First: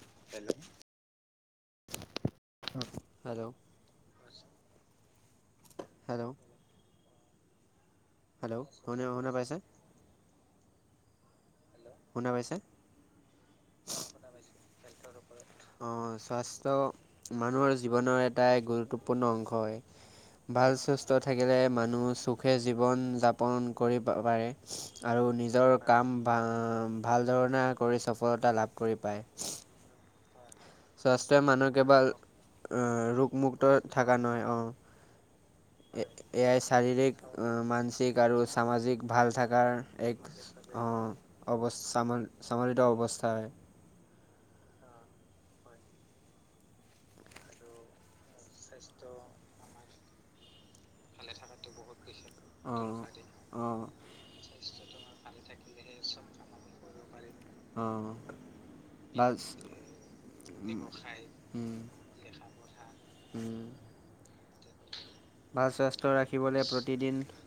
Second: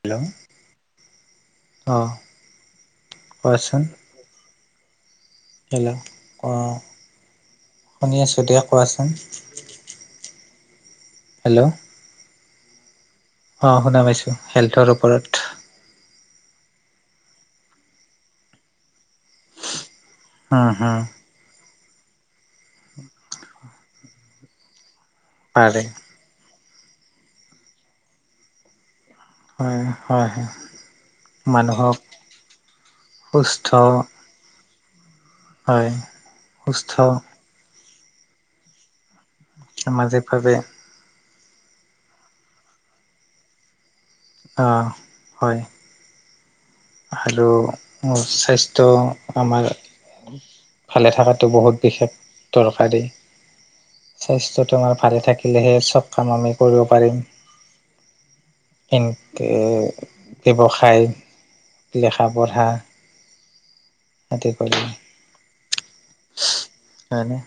Hello, ' অঁ hello কোৱাচোন। হেলা হেল'ও অঁ, শুনি আছোঁ দিয়া, হেল্ল' শুনা কোৱাচোন। শুনা পাইছে হেল্ল'। শুনা পাইছা? অঁ, শুনা পাইছোঁ, হেল্থৰ ওপৰত। অঁ, স্বাস্থ্য মানুহৰ জীৱনৰ এটাই গুৰুত্বপূৰ্ণ অংশ হয়। উম ভাল হুম সুস্থ থাকিলে, মানুহ সুখে জীৱন যাপন কৰিব পাৰে। আৰু নিজৰ পাৰে কাম ভাল বাঁ ধৰণে কৰি সফলতা লাভ কৰি পায়। হয়, হয়। স্বাস্থ্যই মানুহ মানুহক কেৱল সুস্থ ৰোগমুক্ত থাকা নহয়। অঁ হয় এ এয়াই সুস্থ শাৰীৰিক ও' মানসিক আৰু সামাজিক ভাল থকাৰ এক সামাজিকভাৱে অঁ। অৱস সামান সামৰিত অৱস্থা হয়। অঁ, হয়। আৰু সো স্বাস্থ্য আমাৰ ভালে থকাটো থাকাটো বহুত বিশেষ [unintelligible] অঁ, দৰকাৰী অঁ! স্বাস্থ্যটো আমাৰ ভালে থাকিলেহে চ'ব কাম আমি কৰিব পাৰিম। হাঁ এনকে ব্যৱসায় উম। লেখা পঢ়া উম। [unintelligible] ভাল স্বাস্থ্য ৰাখিবলে, প্ৰতিদিন হয়নে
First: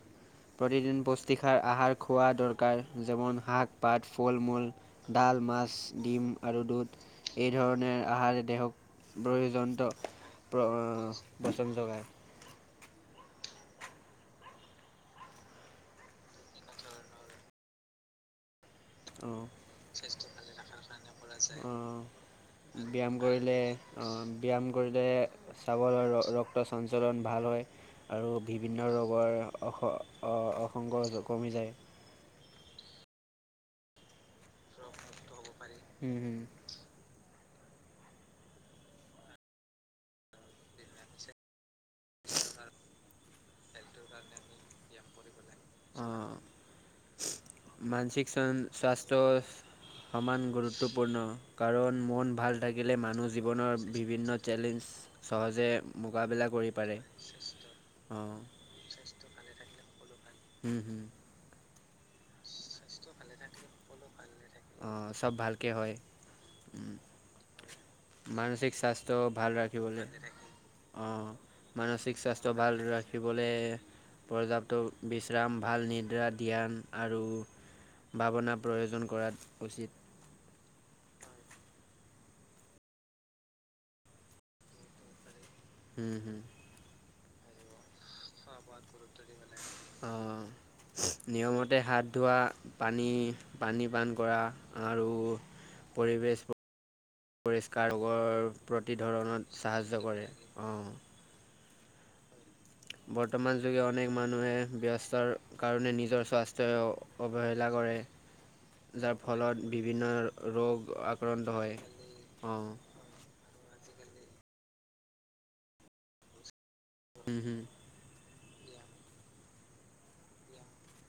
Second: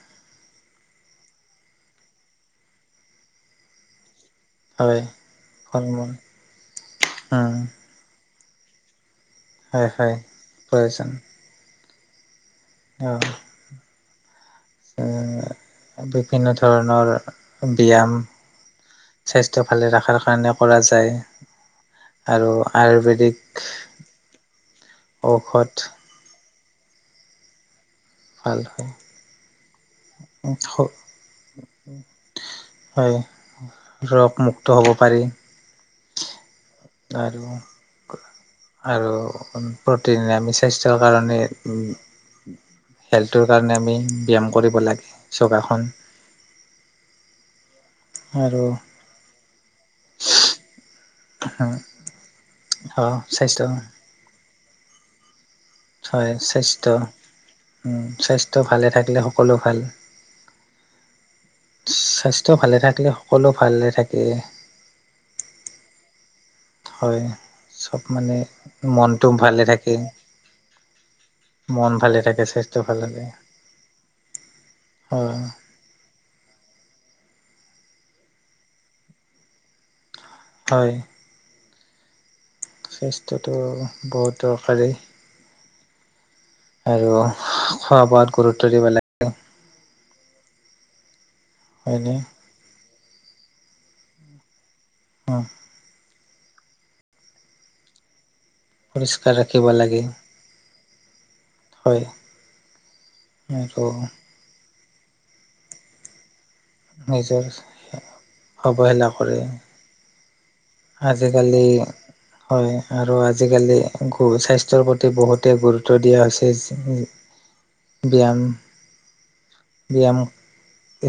প্ৰতিদিন পুষ্টিকাৰ আহাৰ খোৱা দৰকাৰ, যেমন শাক- পাত, ফল - মূল। হয় ডাল, মাছ, ফল মূল ডিম আৰু দুধ এই উম ধৰণৰ আহাৰে দেহক প্ৰয়ো জন্ত, হয় হয় প্ৰ প্ৰয়োজন পচন যোগায়। অঁহ। এঁ বিভিন্ন ধৰণৰ ব্যাম। অ'। স্বাস্থ্য ভালে ৰাখাৰ কাৰণে কৰা যায়, আৰু আয়ুৰ্বেদিক উম, ব্যায়াম কৰিলে ঔষধ চাৱল আৰ ৰক্ত চঞ্চলন ভাল হয়। আৰু ভাল বিভিন্ন হয় ৰোগৰ অস অসংগ কমি যায়। হয়, ৰগ মু [unintelligible] পাৰি, হুম, হুম। আৰু আৰু প্ৰতিদিনে আমি স্বাস্থ্যৰ কাৰণে হেল্থটোৰ কাৰণে আমি ব্যাম কৰিব লাগে। যোগাসন অঁ। মানসিক চন আৰু স্বাস্থ্য সমান গুৰুত্বপূৰ্ণ, কাৰণ মন ভাল থাকিলে অ', মানুহ স্বাস্থ্য জীৱনৰ বিভিন্ন চেলেঞ্জ চহজে হয়! স্বাস্থ্য, উম অঁ স্বাস্থ্য ভালে থাকিলে সকলো ভাল হুম উম স্বাস্থ্য ভালে থাকিলে সকলো ভালে থাকে অঁ, চব ভালকে হয় উম হয়, চব মানে মনটো ভাল ভালে থাকে ৰাখিবলৈ অঁ মন মানসিক ভালে থাকে স্বাস্থ্য ভাল ভালে থাকে। ৰাখিবলে পৰ্যাপ্ত হয়, বিশ্ৰাম ভাল নিদ্ৰা ধ্যান আৰু ভাৱনা প্ৰয়োজন কৰাত উচিত। হয়। স্বাস্থ্যটো বহুত দৰকাৰী। হম হুম। আৰু খোৱা বোৱাত। খোৱা গুৰুত্ব দিব বোৱাত লাগে গুৰুত্ব দিব লাগে অ নিয়মতে হাত হয়নে? ধোৱা। পানী পানী পান কৰা আৰু পৰিৱেশ পৰিষ্কাৰৰ প্ৰতি পৰিষ্কাৰ ধৰণত ৰাখিব সাহায্য লাগে কৰে। অঁ। হয়। বৰ্তমান যোগে আৰু অনেক মানুহে ব্যস্তৰ কাৰণে নিজৰ স্বাস্থ ত নিজৰ অৱহেলা কৰে অৱহেলা যাৰ কৰে ফলত বিভিন্ন ৰোগ আক্ৰান্ত আজিকালি হয় অঁ হয় আৰু আজিকালি গ স্বাস্থ্যৰ প্ৰতি বহুতেই গুৰুত্ব দিয়া হৈছে হম হুম। ব্যায়াম ব্যায়াম।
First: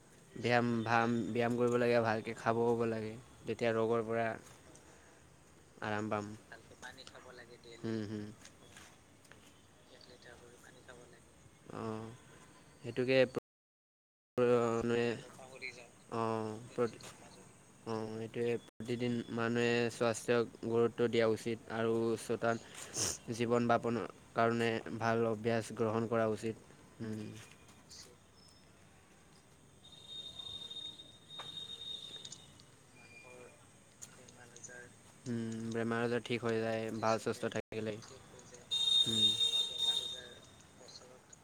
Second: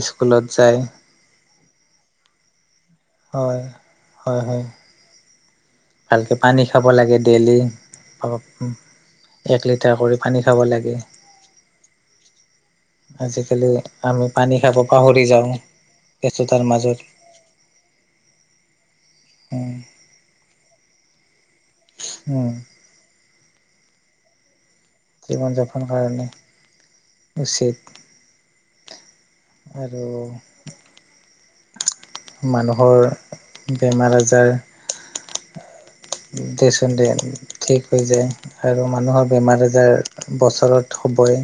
স্কুলত ব্যায়াম যায় ভাম ব্যায়াম কৰিব লাগে ভালকে খাব শুব লাগে। হয় তেতিয়া ৰোগৰ পৰা হয় হয় আৰাম পাম ভালকে পানী খাব লাগে হম হুম। উম এক লিটাৰ কৰি। পানী খাব লাগে অঁ সেইটোকে আজিকালি। আমি পানী খাব মানে পাহৰি যাওঁ অঁ ব্যস্ততাৰ প্ৰতি মাজত অঁ সেইটোৱে প্ৰতিদিন উম মানুহে স্বাস্থ্যক গুৰুত্ব দিয়া উচিত। আৰু উম চতান জীৱন যাপনৰ কাৰণে ভাল জীৱন অভ্যাস গ্ৰহণ কৰা উচিত উম চ। আৰু মানুহৰ বেমাৰ আজাৰ [unintelligible] বেমাৰ আজাৰ ঠিক হৈ যায় দেচোন দে ভাল সুস্থ ঠিক থাকিলে। হৈ যায় আৰু মানুহৰ উম, বেমাৰ আজাৰ বছৰত হ'বই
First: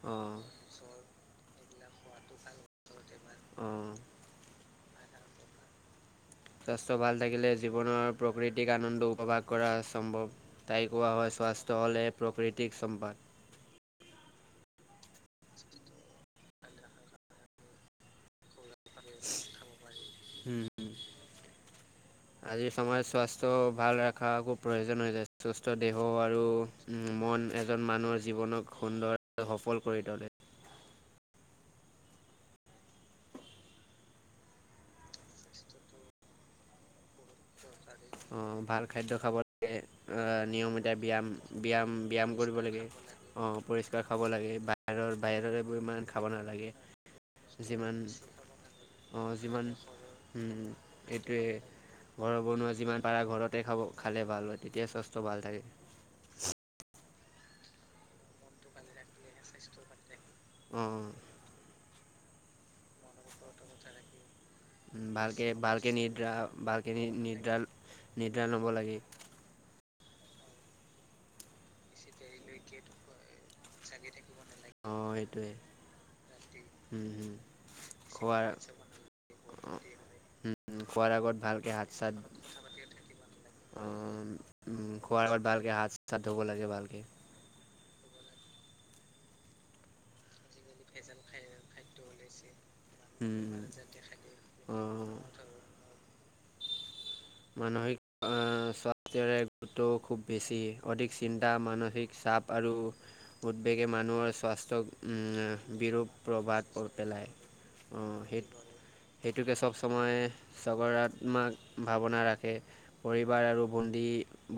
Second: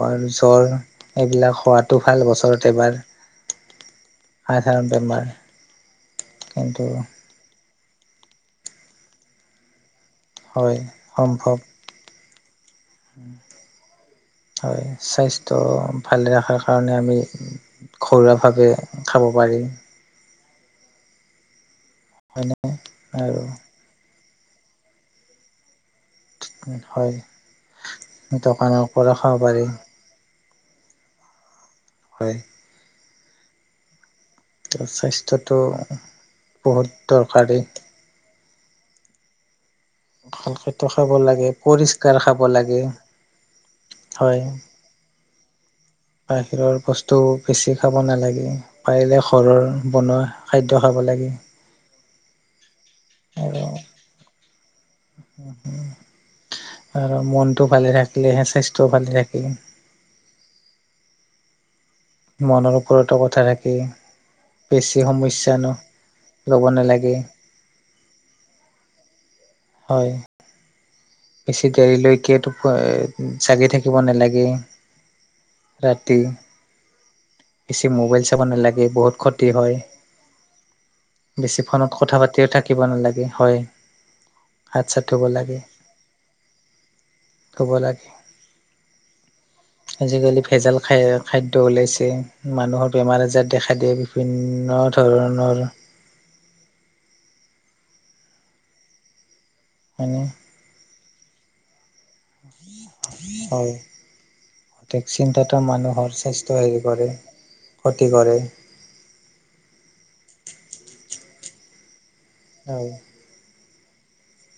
বাৰ অ', জ্বৰ এইবিলাক হোৱাটো ভাল বছৰত এবাৰ উম সাধাৰণ বেমাৰ কিন্তু স্বাস্থ্য ভাল থাকিলে জীৱনৰ প্ৰাকৃতিক আনন্দ উপভাস কৰা সম্ভৱ। হয় তাই কোৱা হয় সম্ভৱ স্বাস্থ্য হ'লে প্ৰকৃতিক সম্পদ হয় স্বাস্থ্য ভালে ৰখাৰ কাৰণে আমি ঘৰুৱা ভাৱে হোম হোম হয়নে আজিৰ সময়ত আৰু স্বাস্থ্য ভাল ৰখা খুব প্ৰয়োজন হৈ [unintelligible] সুস্থ দেহ আৰু হয় মন এজন মানুহৰ জীৱনক দোকানৰ পৰা সুন্দৰ খাব পাৰি সফল কৰি তোলে। হয়। স্বাস্থ্যটো বহুত দৰকাৰী। অ ভাল খাদ্য খাব লাগে। ভালকেতো নিয়মিত খাব ব্যায়াম লাগে ব্যায়াম পৰিষ্কাৰ ব্যায়াম খাব কৰিব লাগে অ পৰিষ্কাৰ খাব হয় লাগে বা। বাহিৰৰ বাহিৰৰে এইবোৰ ইমান। খাব নালাগে বাহিৰৰ বস্তু বেছি যিমান খাব নালাগে পাৰিলে ঘৰৰ বনোৱা। উম খাদ্য খাব লাগে এইটোৱে। ঘৰৰ বনোৱা যিমান পাৰা ঘৰতে আৰু খাব খালে ভাল হয় তেতিয়াই স্বাস্থ্য ভাল থাকে। আৰু মনটো ভালে থাকিলেহে স্বাস্থ্যও ভালে থাকে অ অ মনৰ ওপৰত কথ থাকে বেছি ভালকৈ সমস্যা ন ভালকৈ ল'ব নালাগে নিৰ্দাৰণ হ'ব লাগে হয়। বেছি দেৰিলৈকে তো জাগি থাকিব নালাগে ৰাতি উম হোম বেছি মোবাইল চাব নালাগে বহুত ক্ষতি হয়। অঁ খোৱাৰ আগত ভালকে হাত চাত লাগে হয়। হাত চাত ধুব খোৱাৰ আগত লাগে ভালকে হাত চাত ধুব লাগে ভালকে খাব লাগে আজিকালি ভেজাল খাই খাদ্য ওলাইছে মানুহৰ বেমাৰ আজাৰ দেখা দিয়ে বিভিন্ন অঁ ধৰণৰ মানসিক স্বাস্থ্যৰে গুৰুত্ব খুব হয়নে বেছি অধিক চিন্তা মানসিক চাপ আৰু হয় উদ্বেগে মানুহৰ স্বাস্থ্যক সঠিক চিন্তাটো মানুহৰ বিৰূপ স্বাস্থ্য হেৰি প্ৰভাত কৰে পেলায় অ ক্ষতি কৰে সেই সেইটোকে চব সময় সগাত্মাক ভাৱনা ৰাখে হয় পৰি বাৰ আৰু বন্দী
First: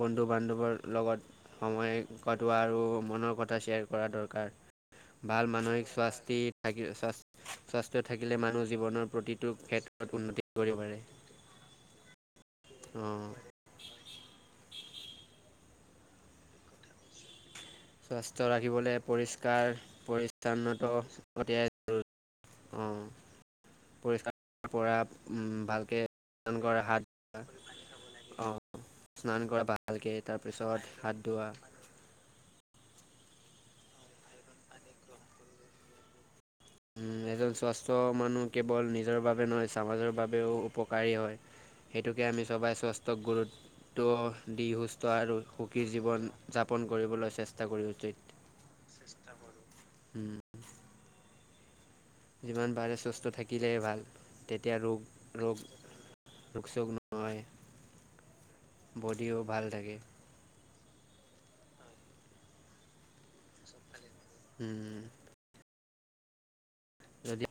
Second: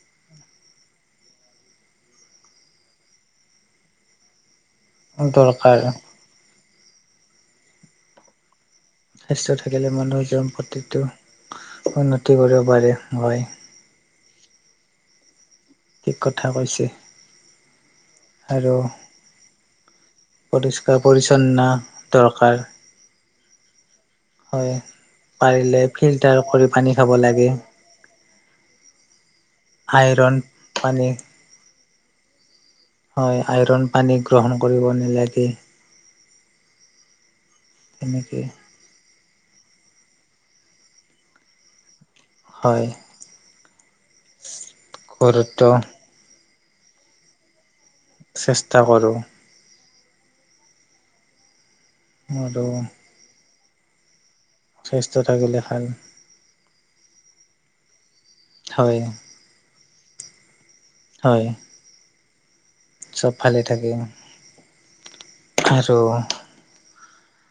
বন্ধু বান্ধৱৰ লগত সময় কটোৱা আৰু মনৰ কথা শ্বেয়াৰ কৰা দৰকাৰ ভাল দৰকাৰ মানসিক চাস্তি থ [unintelligible] স্বাস্থ্য থাকিলে মানুহ জীৱনৰ স্বাস্থ্য প্ৰতিটো থাকিলে ক্ষেত্ৰত মানুহৰ উন্নতি জীৱন কৰিব পাৰে প্ৰতিটো উন্নতি কৰিব পাৰে অঁ, হয়। ঠিক কথা কৈছে স্বাস্থ্য আৰু ৰাখিবলে পৰিষ্কাৰ পৰিচ্ছন্নত পৰিষ্কাৰ পৰিচ্ছন্ন [unintelligible] দৰকাৰ পৰিষ্কাৰ হয় পৰা পাৰিলে ভালকে ফিল্টাৰ [unintelligible] কৰি কৰা পানী খাব হাত লাগে [unintelligible] অ স্নান কৰা ভালকে আইৰণ তাৰপিছত পানী হাত ধোৱা হয় আইৰন পানী গ্ৰহণ কৰিব নালাগে উম এজন স্বাস্থ্য তেনেকে মানুহ কেৱল নিজ নিজৰ বাবে নহয় সমাজৰ বাবেও উপকাৰী হয় সেইটোকে আমি সবাই হয় স্বাস্ তক গুৰুত্ব দি সুস্থ আৰু ঘৰতো সুখীৰ জীৱন যাপন কৰিবলৈ চেষ্টা কৰি উচিত চেষ্টা কৰোঁ উম আৰু যিমান পাৰে সুস্থ থাকিলে ভাল। তেতিয়া ৰোগ স্বাস্থ্য থাকিলে ৰোগ- ভাল ৰোগ চোগ নহয়, হয় বডিও ভাল থাকে। হয়। চব ভালে থাকে। উম, আৰু- যদি-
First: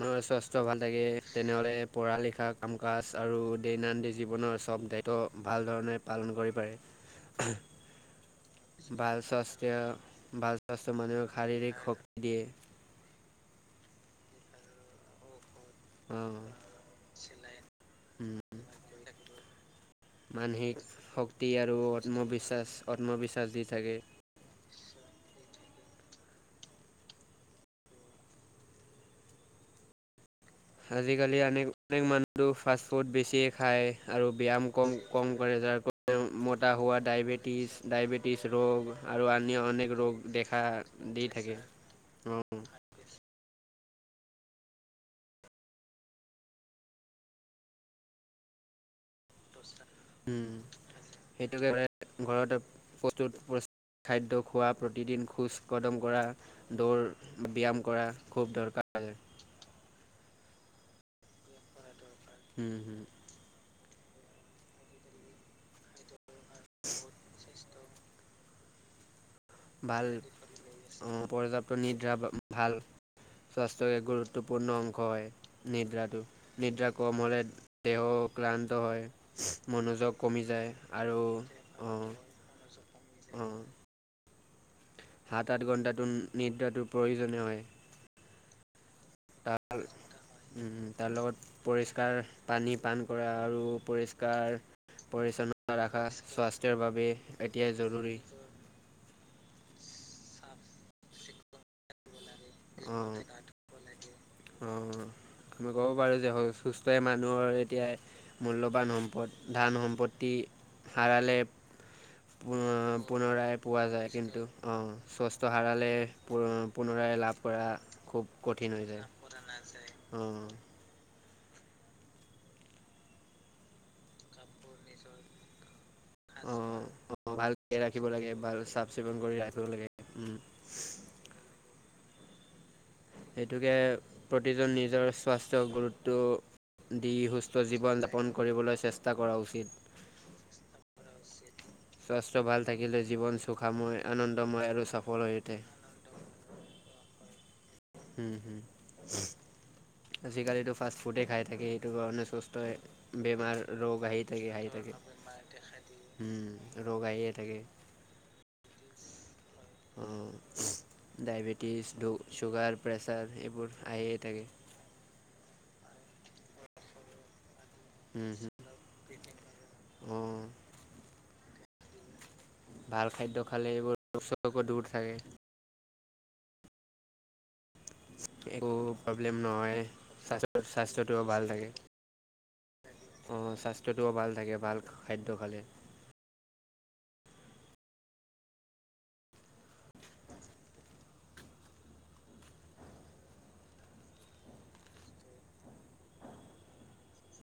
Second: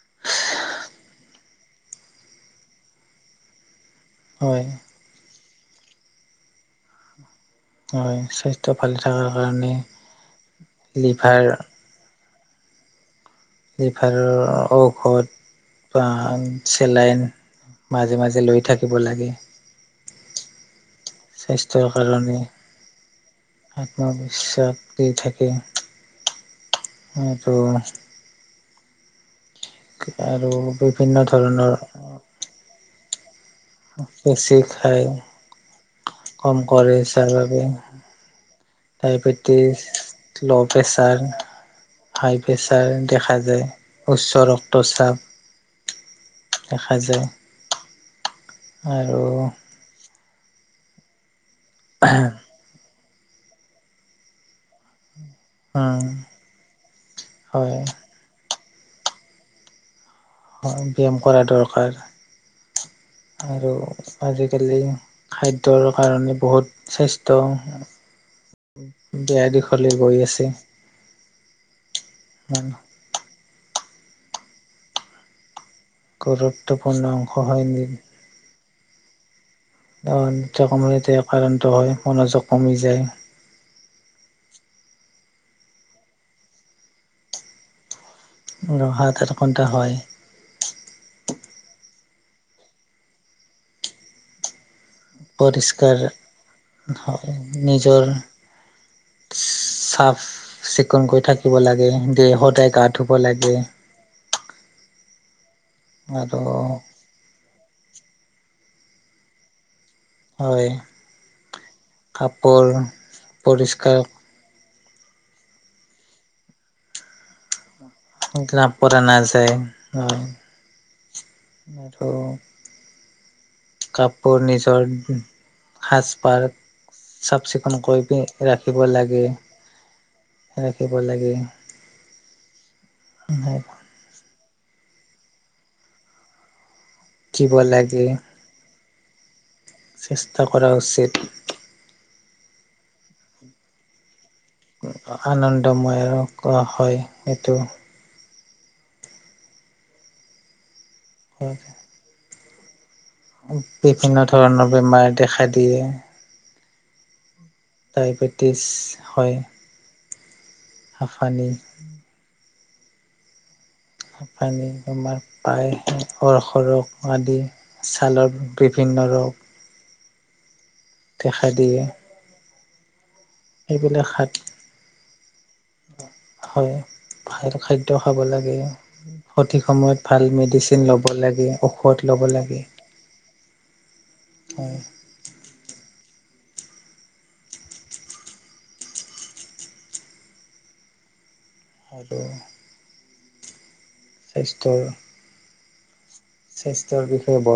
মানুহৰ স্বাস্থ্য ভাল থাকে তেনেহলে পঢ়া লিখা কাম কাজ আৰু দৈনন্দি- জীৱনৰ হয় চব দায়িত্ব ভাল ধৰণে পালন কৰি পাৰে। হয় স্বাস্থ্য ভালে ভাল থকাৰ কাৰণে স্বাস্থয় ভাল স্বাস্থ্য মানুহে লিভাৰ শাৰীৰিক শক্তি দিয়ে। লিভালৰ ঔষধ। বা অ, চেলাইন মাজে উম, মাজে লৈ থাকিব লাগে। মানসিক শক্তি আৰু স্বাস্থ্যৰ কাৰণে আত্মবিশ্বাস আত্মবিশ্বাস দি থাকে। বিশ্বাস দি থাকে আৰু- আৰু- বিভিন্ন আজিকালি ধৰণৰ অনেক মানুহোটো ফাষ্ট ফুড বেছিয়ে- খায় আৰু বেছি ব্যায়াম কম খাই কম কৰে যাৰ কাৰণে কম মতা কৰে হোৱা যাৰ বাবে ডায়েবেটিছ ডায়বেট- টিছ ৰোগ আৰু আন্য ডায়বেটিছ অনেক ৰোগ দেখা ল' প্ৰেছাৰ দি থাকে। হাই অঁ প্ৰেছাৰ দেখা যায়। উচ্চ ৰক্তচাপ দেখা যায়। আৰু- উম' সেইটোকে ঘতে ঘৰতে- প্ৰস্তুত প্ৰচ খাদ্য খোৱা, প্ৰতিদিন খোজ়- কদম উম কৰা, দৌৰ হয় ব্যায়াম কৰা খুব দৰকাৰ। হয়, ব্যায়াম কৰা দৰকাৰ। হুম, হুম। আৰু আজিকালি খাদ্যৰ কাৰণে বহুত স্বাস্থ- স্বাস্থ্য ত, দেয়া দেখো- ভাল অঁ পৰ্যাপ্ত নিদ্ৰা পায় ইমান ভাল- স্বাস্থ্যৰ এক গুৰুত্বপূৰ্ণ অংশ হয় নিদ্ৰাত- টো। নিদ্ৰা গুৰুত্বপূৰ্ণ কম অংশ হ'লে হয় দেহ ক্লান্ত হয়। মনোযোগ কমি নিত্য যায়, কমতে আৰু আক্ৰান্ত হয় মনোযোগ কমি যায় অঁ' অঁ'। সাত, আঠ ঘণ্টাটো নিদ্ৰাটো প্ৰয়োজনীয় হয়। অঁ' হাত আঠ ঘণ্টা হয়। উম' উম' তাৰ লগত পৰিষ্কাৰ পানী পান কৰা আৰু পৰিষ্কাৰ- পৰিচ্ছন্নতা পৰিষ্কাৰ ৰাখা স্বাস্থ্যৰ বাবে হয় এতিয়াই নিজৰ জৰুৰী। চাফ, চিকুণ কৈ থাকিব লাগে। দেহ সদায় গা ধুব অঁ লাগে। অঁ' আমি ক'ব পাৰো যে, আৰু স্বাস্থয় মানুহৰ এতিয়া- মূল্যবান সম্পদ, ধান সম্পদ। অতি হয় হাৰালে পু কাপোৰ পুনৰাই পোৱা পৰিষ্কাৰ যায় কিন্তু। অঁ, স্বস্থ হাৰালে পুন পুনৰাই লাভ কৰা- খুব কঠিন লাভ হৈ কৰা যায় নাযায়, অঁ অঁ' আৰু- কাপোৰ নিজৰ সাজ-পাৰ- অঁ অঁ চাফ, ভালকৈ চিকুণ কৰি ৰাখিব পি লাগে ভাল ৰাখিব চাফ চিকুণ লাগে, কৰি ৰাখিব লাগে উম, ৰাখিব লাগে। সেইটোকে শিকিব প্ৰতিজন নিজৰ স্বাস্থ্য গুৰুত্ব- দি সুস্থ লাগে জীৱন যাপন কৰিবলৈ চেষ্টা কৰা উচিত। চেষ্টা কৰা উচিত টি ঠ্। হি হি স্বাস্থ্য ভাল থাকিলে, জীৱন সুখাময় আনন্দময় আৰু সফল হৈ উঠে। সময়েই আৰু কৰা হয়, এইটো। উহ হুম, হুম সিৎ। টি আজিকালিতো ফাষ্ট ফুডেই খাই থাকে, এইটোৰ কাৰণে সুস্থই বেমাৰ ৰোগ বিভিন্ন আহি থাকে, ধৰণৰ আহি থাকে, বেমাৰ আপুনি দেখা প্ৰায়েই দিয়ে দেখাই থাকিব হুম উ উ উ, ৰোগ আহিয়ে থাকে। ডায়েবেটিছ হয়। উম উম উ উ উসৎ, হাঁফানি ডায়েবেটিছ ডও চুগাৰ প্ৰেছাৰ এইবোৰ আহিয়ে হেও থাকে পানী তোমাৰ পায় উম অৰসৰহ আদি উম ছালৰ হুম, ক্ৰিফিন নৰক অঁ দেখা দিয়ে। ভাল খাদ্য খালে এইবোৰ ঔষধ-চৌষধ দূৰ থাকে। দে হয়। ভাল খাদ্য খাব লাগে, একো প্ৰব্লেম সঠিক নহয় সময়ত ভাল স্বাস্থ্য মেডিচিন ল'ব স্বাস্থ্যটোও লাগে, অ' অ। পোৰ্ট ল'ব লাগে। অ অ অ, স্বাস্থ্যটোও ভাল থাকে, ভাল হয় খাদ্য খালে। হয়তো অ অ স্বাস্থ্যৰও স্বাস্থ্যৰ বিষয়ে ব আহ